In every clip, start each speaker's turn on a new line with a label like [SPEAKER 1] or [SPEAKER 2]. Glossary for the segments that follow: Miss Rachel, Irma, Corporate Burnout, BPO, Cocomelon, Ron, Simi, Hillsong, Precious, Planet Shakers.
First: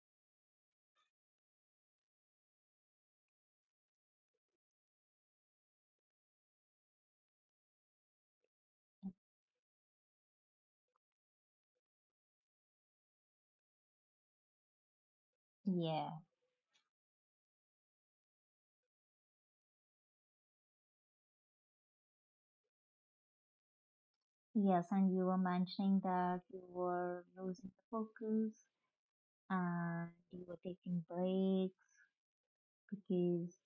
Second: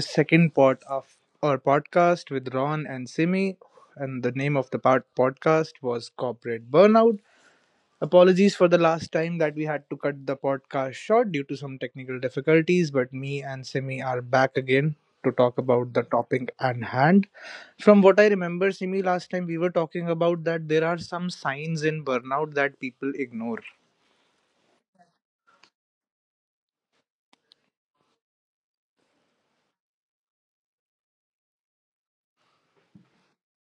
[SPEAKER 1] second part of our podcast with Ron and Simi. And the name of the part podcast was Corporate Burnout. Apologies for the last time that we had to cut the podcast short due to some technical difficulties, but me and Simi are back again to talk about the
[SPEAKER 2] Yeah,
[SPEAKER 1] topic at hand. From what I remember, Simi, last time we were talking about that there are some signs in burnout that people ignore.
[SPEAKER 2] yes, and you were mentioning that you were losing the focus and you were taking breaks because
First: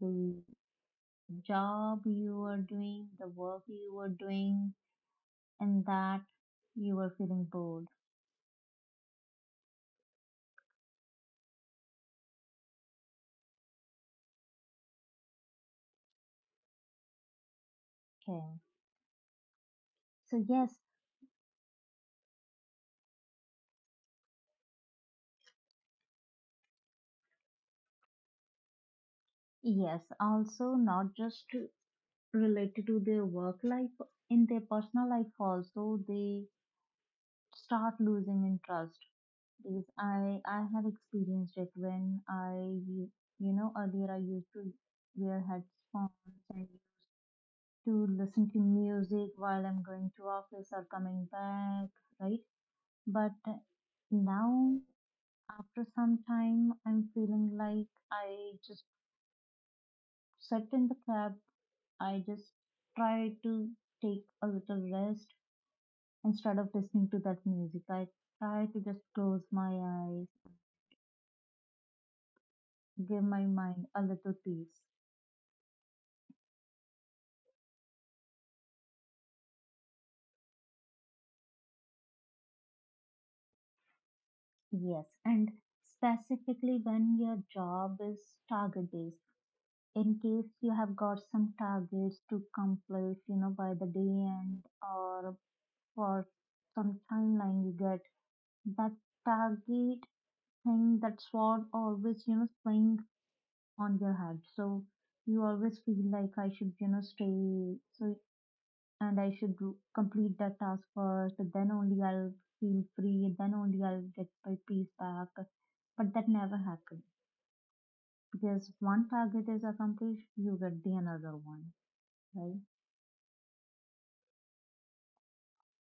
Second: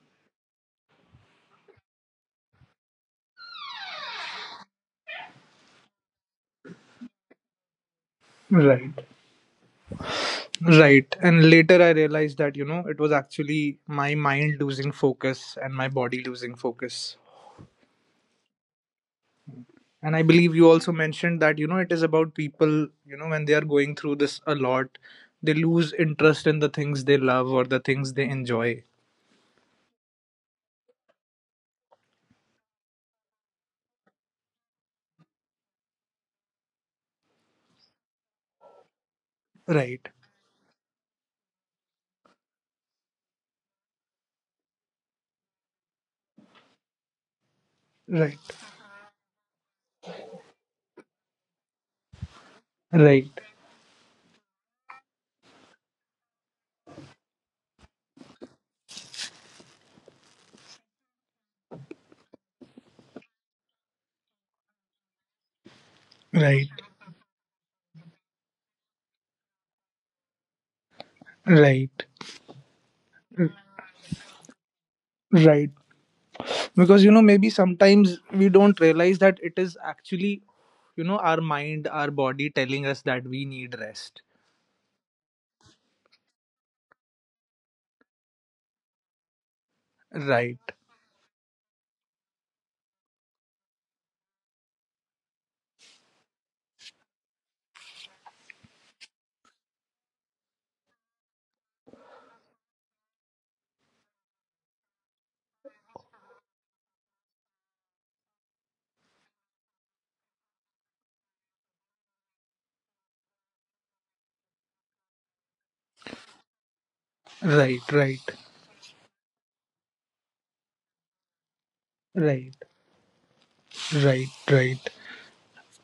[SPEAKER 2] the job you were doing, the work you were doing, and that you were feeling bored.
[SPEAKER 1] Right. Right. And later I realized that, you know, it was actually my mind losing focus and my body losing focus.
[SPEAKER 2] Okay.
[SPEAKER 1] And I
[SPEAKER 2] So
[SPEAKER 1] believe you
[SPEAKER 2] yes,
[SPEAKER 1] also mentioned that, you know, it is about people, you know, when they are going through this a lot, they lose interest in the things they love or the things they enjoy.
[SPEAKER 2] yes, also not just to- related to their work life, in their personal life also they start losing interest. Because
[SPEAKER 1] Right.
[SPEAKER 2] I have experienced it when u- you know, earlier I used to wear headphones and to
[SPEAKER 1] Right.
[SPEAKER 2] listen to music while I'm going to office or coming back, right?
[SPEAKER 1] Right.
[SPEAKER 2] But now after some time I'm feeling like I just sit in the cab, I just try to take a little rest instead
[SPEAKER 1] Right.
[SPEAKER 2] of listening to that music. I try to just close my eyes,
[SPEAKER 1] Right.
[SPEAKER 2] give my
[SPEAKER 1] r-
[SPEAKER 2] mind a little peace.
[SPEAKER 1] Right. Because, you know, maybe sometimes we don't realize that it is actually, you know, our mind, our body telling us that we need rest.
[SPEAKER 2] Yes, and specifically when your job is target based, in case
[SPEAKER 1] Right.
[SPEAKER 2] you have got some targets to complete, you know, by the day end or for some timeline you get, that target thing, that sword always, you know, playing on your head. So you always feel like I should, you know, stay so and complete that task first, then only I'll feel free, then only I'll get my peace back, but that never happens.
[SPEAKER 1] Right, right.
[SPEAKER 2] Because one target is accomplished, you get the another one,
[SPEAKER 1] Right,
[SPEAKER 2] right?
[SPEAKER 1] right, right.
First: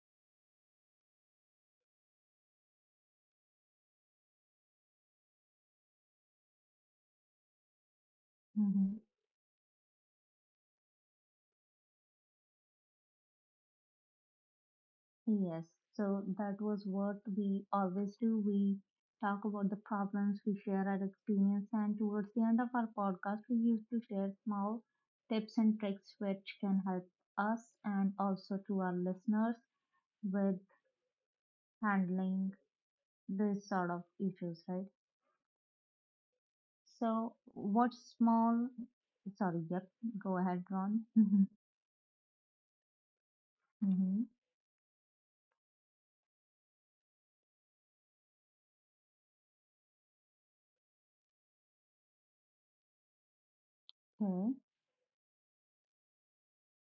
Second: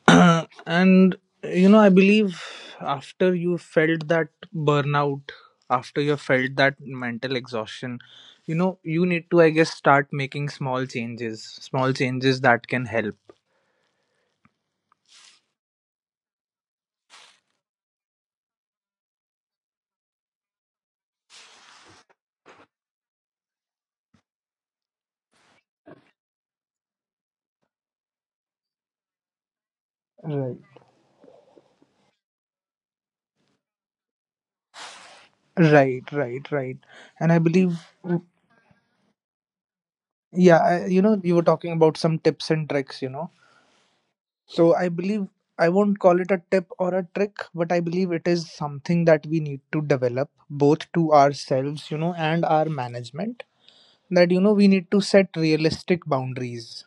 [SPEAKER 1] And you know, I believe after you felt that burnout, after you felt that mental exhaustion, you know,
[SPEAKER 2] Mm-hmm.
[SPEAKER 1] you need to, I guess, start making small changes that can help.
[SPEAKER 2] Yes, so that was what we always do. We talk about the problems, we share our experience, and towards the end of our podcast, we used to share small tips and tricks which can help us and also to our listeners with
[SPEAKER 1] Right,
[SPEAKER 2] handling this sort of issues, right?
[SPEAKER 1] right, right, right.
[SPEAKER 2] So,
[SPEAKER 1] And I
[SPEAKER 2] what
[SPEAKER 1] believe,
[SPEAKER 2] small, sorry, yep, go ahead,
[SPEAKER 1] yeah,
[SPEAKER 2] Ron.
[SPEAKER 1] I, you know, you were talking about some tips and tricks, you know.
[SPEAKER 2] Mm-hmm.
[SPEAKER 1] So I believe I won't call it a tip or a trick, but I believe it is something that we need to develop both to ourselves, you know, and our management. That, you
[SPEAKER 2] Mm-hmm.
[SPEAKER 1] know,
[SPEAKER 2] Okay,
[SPEAKER 1] we need to set realistic boundaries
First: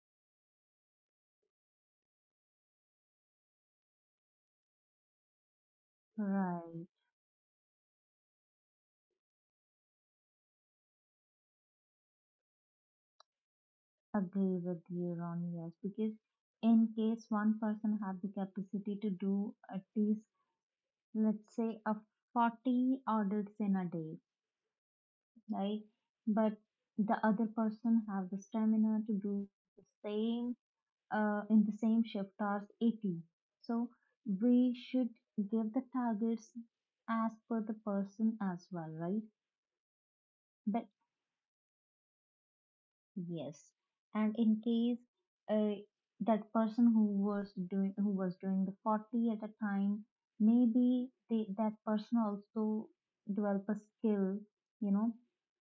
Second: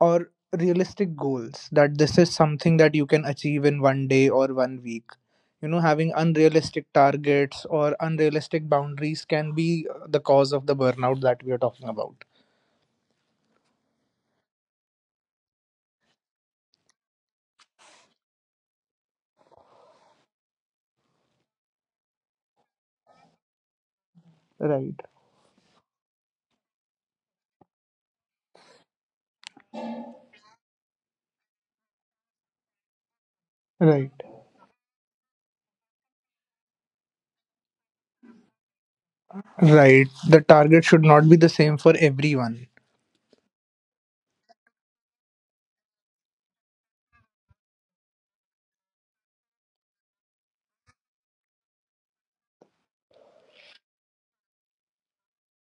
[SPEAKER 1] or realistic goals that this is something that you can achieve in one day or one week. You know, having
[SPEAKER 2] right.
[SPEAKER 1] unrealistic targets or unrealistic boundaries can be the cause of the burnout that we are talking about.
[SPEAKER 2] Agree with you, Ron. Yes, because in case one person have the capacity to do at least, let's say, a 40 orders in a day,
[SPEAKER 1] Right,
[SPEAKER 2] right? But the other person have the stamina to do the same in the same shift hours 80. So
[SPEAKER 1] right,
[SPEAKER 2] we should give the targets as per the person as well, right?
[SPEAKER 1] right. The target
[SPEAKER 2] But
[SPEAKER 1] should not be the same for everyone.
[SPEAKER 2] yes, and in case uh, that person who was doing the 40 at a time, maybe they, that person also develop a skill, you know,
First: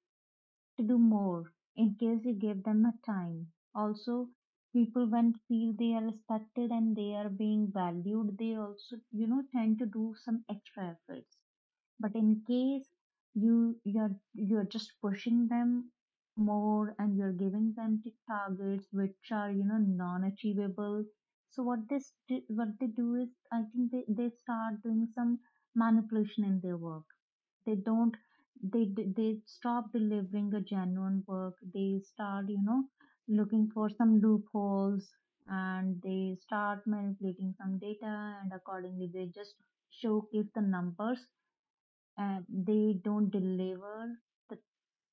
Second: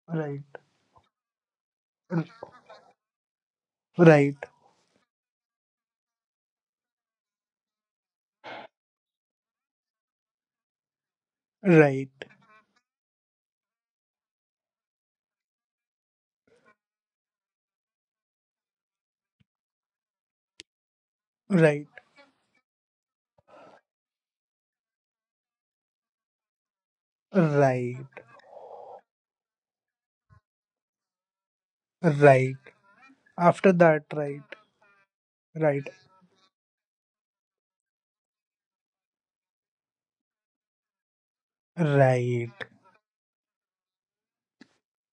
[SPEAKER 1] Right.
[SPEAKER 2] to do more in case you give them a time. Also,
[SPEAKER 1] Right,
[SPEAKER 2] people when feel they are respected and they are being valued, they also, you know, tend to do some extra efforts,
[SPEAKER 1] right,
[SPEAKER 2] but in case you're just pushing them more and you're giving them targets which are, you know, non-achievable, so
[SPEAKER 1] right,
[SPEAKER 2] what they do is, I think they start doing some manipulation in their work. They
[SPEAKER 1] right,
[SPEAKER 2] don't, they stop delivering a genuine work. They start,
[SPEAKER 1] right.
[SPEAKER 2] you know, looking
[SPEAKER 1] After
[SPEAKER 2] for
[SPEAKER 1] that,
[SPEAKER 2] some
[SPEAKER 1] right,
[SPEAKER 2] loopholes,
[SPEAKER 1] right,
[SPEAKER 2] and they start manipulating some data and accordingly they just showcase the numbers.
[SPEAKER 1] right.
[SPEAKER 2] They don't deliver the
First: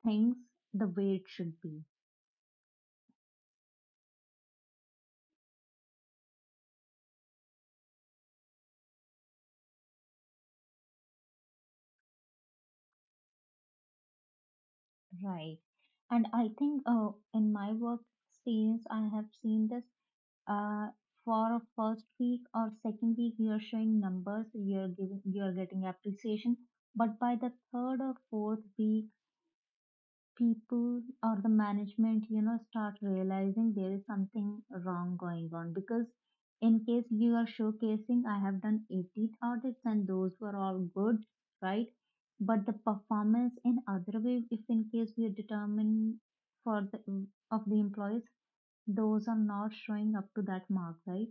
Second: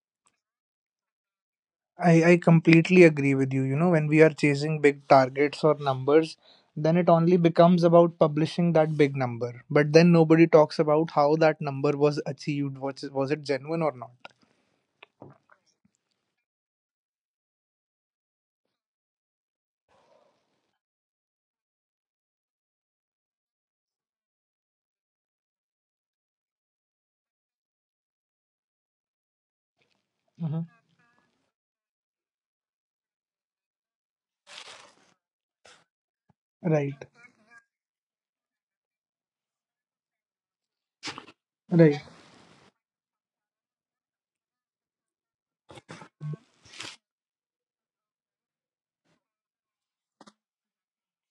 [SPEAKER 2] things the way it should be,
[SPEAKER 1] I completely agree with you. You know, when we are chasing big targets or numbers, then it only becomes about publishing that big number. But then nobody talks about how that number was achieved. Was it genuine or not?
[SPEAKER 2] right? And I think, in my work experience I have seen this, uh, for a first week or second week you're showing numbers, you're giving, you're getting appreciation, but by the third or fourth week,
[SPEAKER 1] Hmm.
[SPEAKER 2] people or the management, you know, start realizing there is something wrong going on because, in case
[SPEAKER 1] Right,
[SPEAKER 2] you are showcasing I have done 18 audits and those were all good, right?
[SPEAKER 1] right,
[SPEAKER 2] But the performance in other way, if in case we determine for the of the employees, those are not showing up to that mark, right?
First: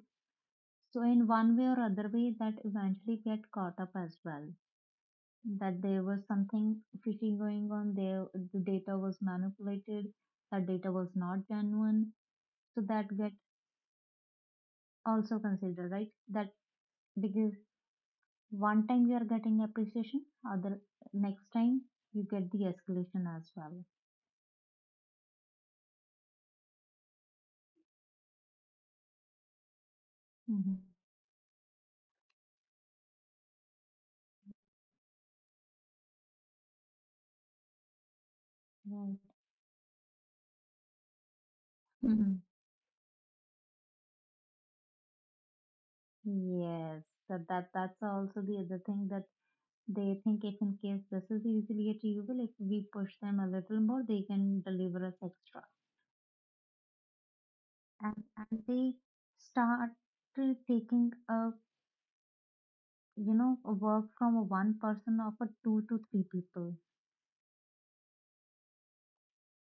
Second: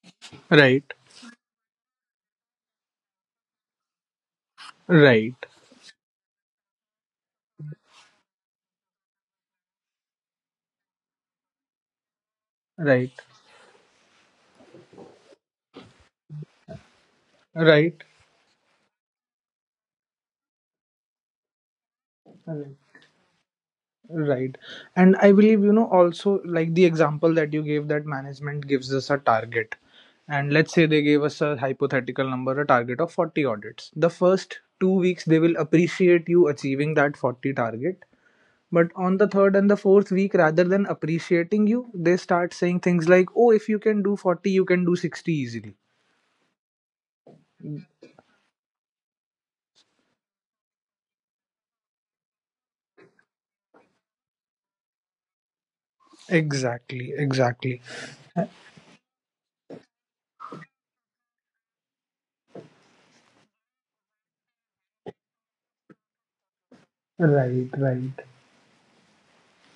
[SPEAKER 1] right,
[SPEAKER 2] So in one way or other way that eventually get caught up as well,
[SPEAKER 1] right,
[SPEAKER 2] that there was something fishy going on there. The data was manipulated, that data was not genuine, so
[SPEAKER 1] right,
[SPEAKER 2] that get also considered, right? That because
[SPEAKER 1] right.
[SPEAKER 2] one time you are getting appreciation, other next time you get the
[SPEAKER 1] Right.
[SPEAKER 2] escalation as well.
[SPEAKER 1] Right. And I believe, you know, also like the example that you gave that management gives us a target. And let's
[SPEAKER 2] Hmm,
[SPEAKER 1] say they gave us a hypothetical number, a target of 40 audits. The first 2 weeks, they will appreciate you achieving that 40 target. But on the
[SPEAKER 2] right.
[SPEAKER 1] third and the fourth week, rather than appreciating you, they
[SPEAKER 2] Hmm.
[SPEAKER 1] start saying things like, oh, if you can do 40, you can do 60 easily.
[SPEAKER 2] Yes, that's also the other thing, that they think if in case this is easily achievable, if we push them a little more, they can deliver us extra.
[SPEAKER 1] Exactly, exactly.
[SPEAKER 2] and,
[SPEAKER 1] Uh,
[SPEAKER 2] and they start to taking a, you know, a work from a one person of a two to three people.
[SPEAKER 1] Right, right.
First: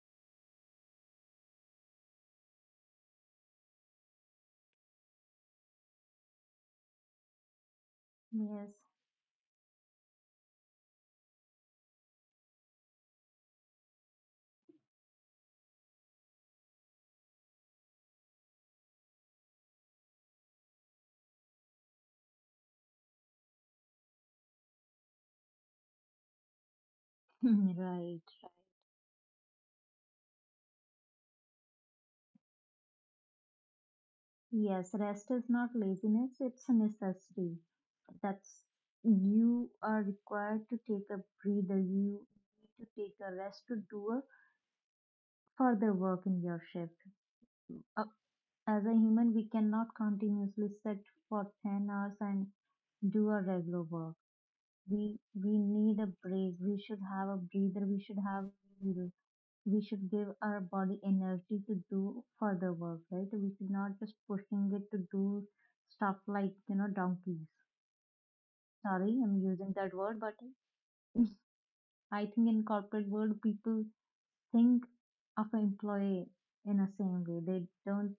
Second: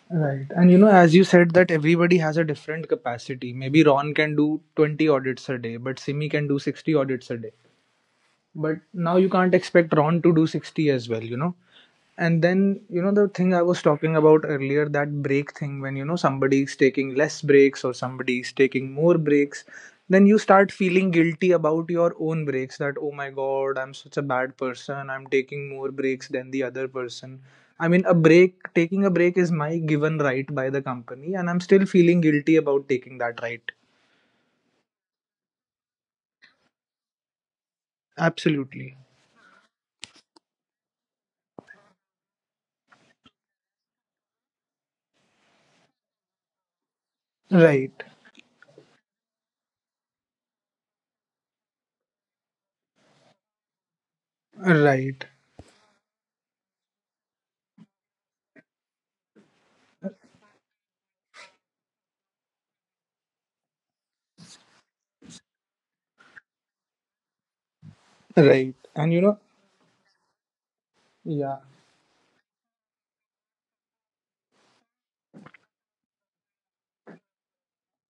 [SPEAKER 1] Right. And you know, as you said, that everybody has a different capacity. Maybe Ron can do 20 audits a day, but Simi can do 60 audits a day.
[SPEAKER 2] Yes.
[SPEAKER 1] But now you can't expect Ron to do 60 as well, you know? And then, you know, the thing I was talking about earlier, that break thing, when, you know, somebody is taking less breaks or somebody is taking more breaks, then you start feeling guilty about your own breaks that, oh my God, I'm such a bad person. I'm taking more breaks than the other person. I mean,
[SPEAKER 2] Right.
[SPEAKER 1] a break, taking a break is my given right by the company, and I'm still feeling guilty about taking that right.
[SPEAKER 2] Yes, rest is not laziness, it's a necessity. That's,
[SPEAKER 1] Absolutely.
[SPEAKER 2] you are required to take a breather, you need to take a rest to do a further work in your shift.
[SPEAKER 1] Right.
[SPEAKER 2] uh, as a human we cannot continuously sit for 10 hours and do a regular work. we
[SPEAKER 1] Right.
[SPEAKER 2] we need a break, we should have a breather, we should have meal, we should give our body energy to do further work, right? We should not just pushing it to do stuff like, you know, donkeys.
[SPEAKER 1] Right.
[SPEAKER 2] Sorry,
[SPEAKER 1] And, you
[SPEAKER 2] I'm
[SPEAKER 1] know,
[SPEAKER 2] using that word, but
[SPEAKER 1] yeah,
[SPEAKER 2] I think in corporate world people think of an employee in a same way. They don't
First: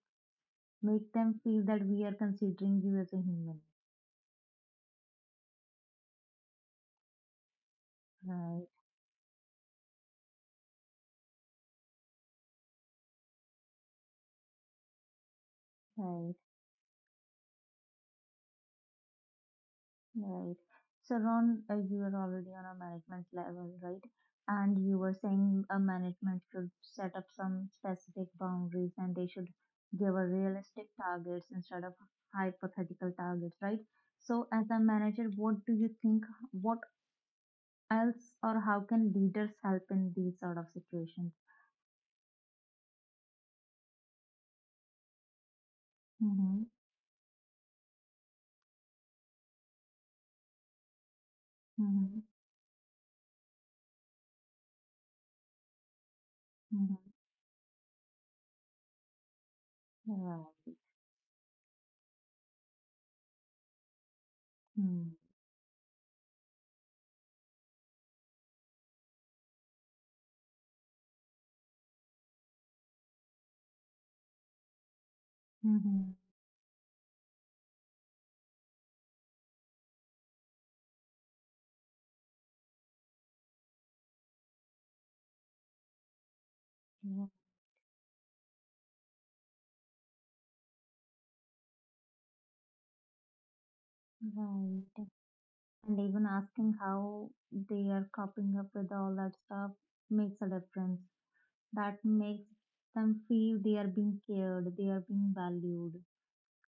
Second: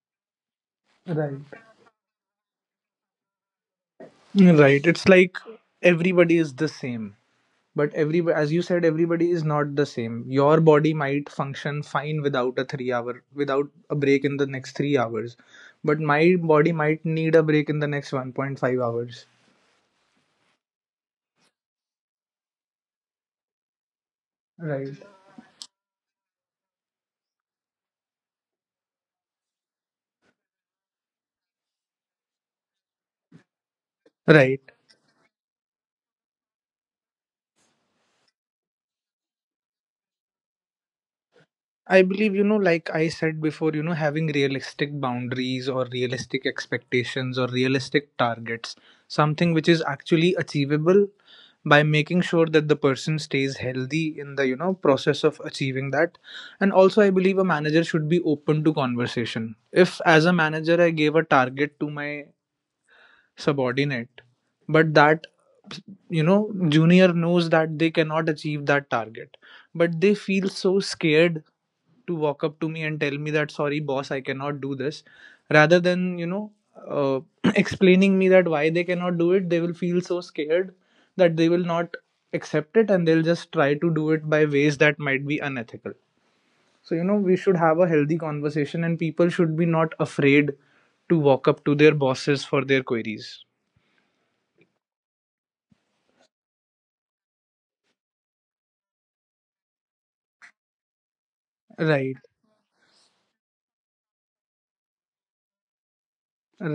[SPEAKER 2] make them
[SPEAKER 1] right.
[SPEAKER 2] feel that we are considering you as a human.
[SPEAKER 1] Right. It's like everybody is the same, but every, as you
[SPEAKER 2] Right,
[SPEAKER 1] said, everybody is not the same. Your body might function fine without a 3 hour, without a break in the next 3 hours, but
[SPEAKER 2] right.
[SPEAKER 1] my body might need a break in the next 1.5 hours.
[SPEAKER 2] Right. So, Ron, you are already on a management level, right? And
[SPEAKER 1] Right,
[SPEAKER 2] you were saying a management should set up some specific boundaries and they should give a realistic targets instead of hypothetical targets, right? So, as
[SPEAKER 1] right.
[SPEAKER 2] a manager, what do you think? What else or how can leaders help in these sort of situations?
[SPEAKER 1] I believe, you know, like I said before, you know, having realistic boundaries or realistic
[SPEAKER 2] Mm-hmm.
[SPEAKER 1] expectations or realistic targets, something which is actually achievable by
[SPEAKER 2] Mm-hmm.
[SPEAKER 1] making sure that the person stays healthy in the, you know, process of achieving that. And
[SPEAKER 2] Mm-hmm.
[SPEAKER 1] also, I believe a manager should be open to conversation. If, as a
[SPEAKER 2] Right.
[SPEAKER 1] manager, I gave a target to my subordinate, but that, you know, junior knows that they cannot achieve that target, but they feel so scared to walk up to me and tell me that sorry boss, I cannot do this, rather
[SPEAKER 2] Mm-hmm.
[SPEAKER 1] than, you know, uh, explaining me that why they cannot do it. They will feel so scared that they will not accept it, and they'll just try to do it by ways that might be unethical. So, you know, we should have a healthy conversation and people should be not afraid to walk up to their bosses for their queries.
[SPEAKER 2] Right. And even asking how they are coping up with all that stuff makes a difference. That
[SPEAKER 1] Right,
[SPEAKER 2] makes them feel they are being cared, they are being valued,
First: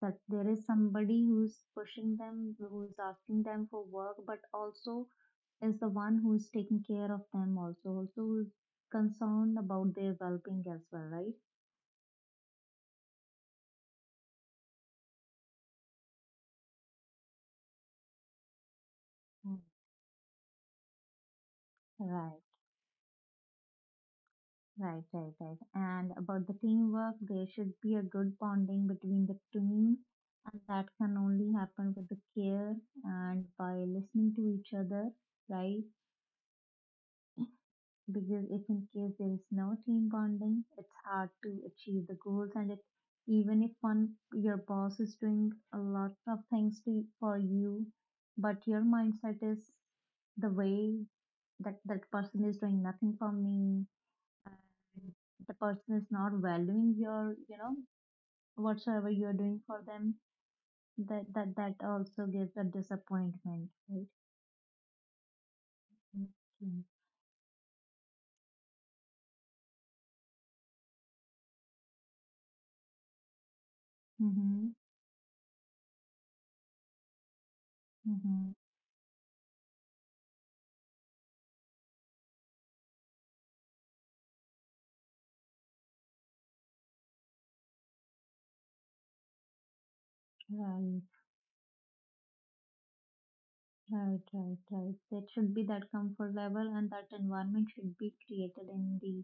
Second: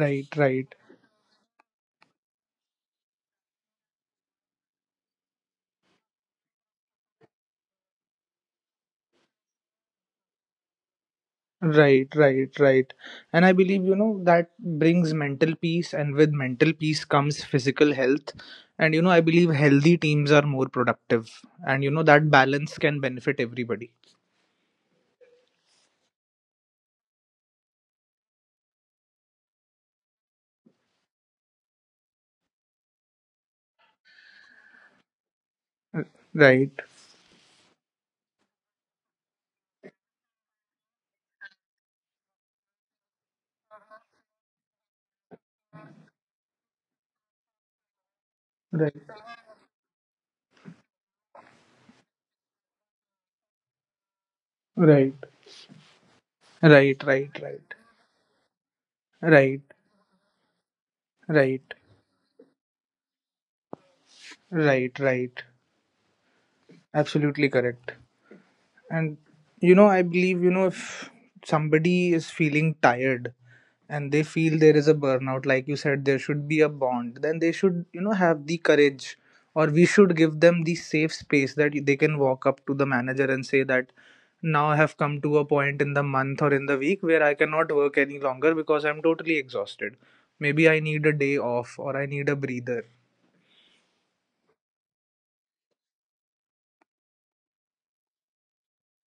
[SPEAKER 2] that there is
[SPEAKER 1] right.
[SPEAKER 2] somebody who's pushing them, who's asking them for work, but also is the one who's taking care of them, also, also who's concerned about their well being as well, right?
[SPEAKER 1] Right, right, right. And I believe, you know, that brings mental peace, and with mental peace comes physical health. And, you know, I believe
[SPEAKER 2] Mm.
[SPEAKER 1] healthy teams are more productive. And, you know, that
[SPEAKER 2] Right.
[SPEAKER 1] balance can benefit everybody.
[SPEAKER 2] Right, right, right. And about the teamwork, there should be a good bonding between the teams, and that can only happen with the care and by listening to each other, right?
[SPEAKER 1] Right,
[SPEAKER 2] Because if in case there is no team bonding, it's hard to achieve the goals, and it, even if one your boss is doing a lot of things to for you, but your
[SPEAKER 1] right,
[SPEAKER 2] mindset is the way that that person is doing nothing for me, and
[SPEAKER 1] right,
[SPEAKER 2] the person is not valuing
[SPEAKER 1] right, right,
[SPEAKER 2] your, you
[SPEAKER 1] right,
[SPEAKER 2] know, whatsoever you are
[SPEAKER 1] right,
[SPEAKER 2] doing for them, that that
[SPEAKER 1] right,
[SPEAKER 2] that also gives a disappointment, right?
[SPEAKER 1] right, right.
[SPEAKER 2] Okay.
[SPEAKER 1] Absolutely correct. And, you know, I believe, you know, if somebody is feeling tired, and they feel
[SPEAKER 2] Mm-hmm.
[SPEAKER 1] there is a burnout, like you said, there should be a bond, then they should, you know,
[SPEAKER 2] Mm-hmm.
[SPEAKER 1] have the courage or we should give them the safe space that they can walk up to the manager and say that now I have come to a point in the month or in the week where I cannot work any longer because I'm totally exhausted. Maybe I
[SPEAKER 2] right
[SPEAKER 1] need a day off or I need a breather.
[SPEAKER 2] right right right that should be that comfort level, and that environment should be created in the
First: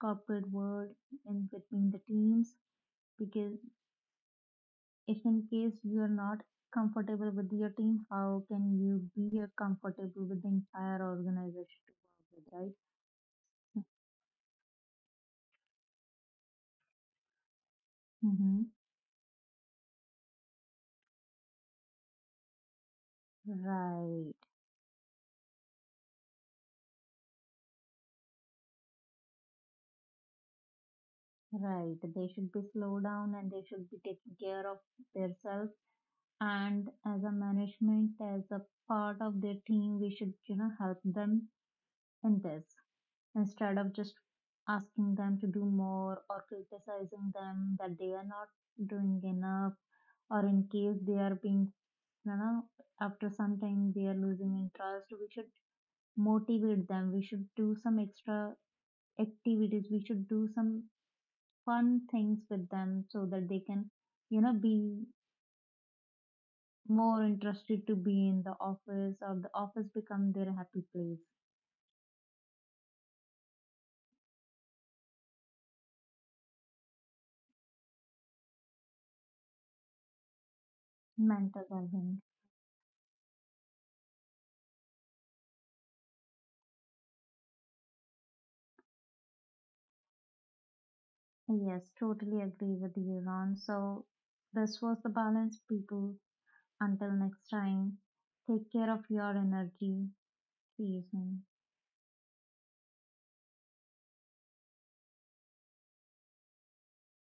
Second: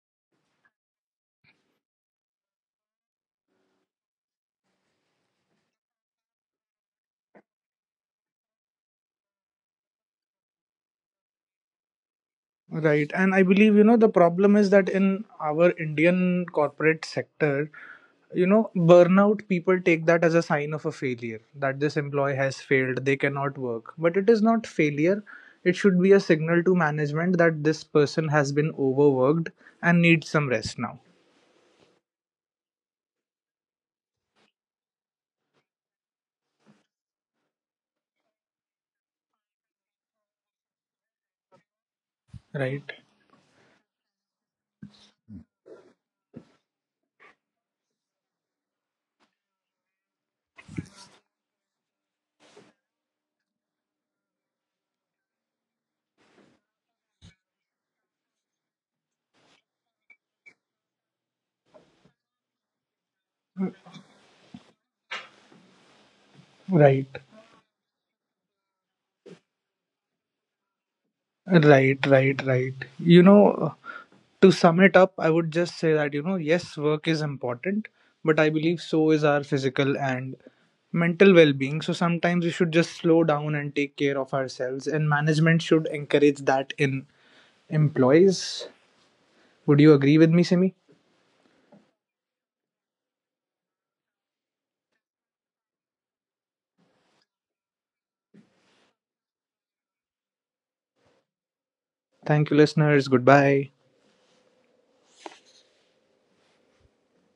[SPEAKER 2] corporate world and between the teams, because if in case you are not comfortable with your team, how can you be, comfortable with the entire organization to work with, right?
[SPEAKER 1] Right. And I believe, you know, the problem is that in our Indian corporate sector, you
[SPEAKER 2] Mm-hmm.
[SPEAKER 1] know, burnout, people take that as a sign of a failure, that this employee has failed, they cannot work. But it
[SPEAKER 2] Right,
[SPEAKER 1] is not failure. It should be a signal to management that this person has been overworked and needs some rest now.
[SPEAKER 2] right. They should be slow down and they should be taking care of themselves. And as a management, as a part of their team, we should, you know, help them in this
[SPEAKER 1] Right.
[SPEAKER 2] instead of just asking them to do more or criticizing them that they are not doing enough, or in case they are being, you know, after some time they are losing interest. We should motivate them. We should do some extra activities. We should do some fun things with them so that they can, you know, be
[SPEAKER 1] Right.
[SPEAKER 2] more interested to be in the office or the office become their happy place.
[SPEAKER 1] Right. Right. Right. You know, to sum it up, I would just say that, you know, yes, work is important, but I believe so is our physical and mental
[SPEAKER 2] Mental
[SPEAKER 1] well-being. So
[SPEAKER 2] well-being.
[SPEAKER 1] sometimes we should just slow down and take care of ourselves, and management should encourage that in employees. Would you agree with me, Simi?
[SPEAKER 2] Yes, totally agree with you, Ron. So this was the balance, people. Until next time, take care of your energy. See you soon.
[SPEAKER 1] Thank you, listeners. Goodbye.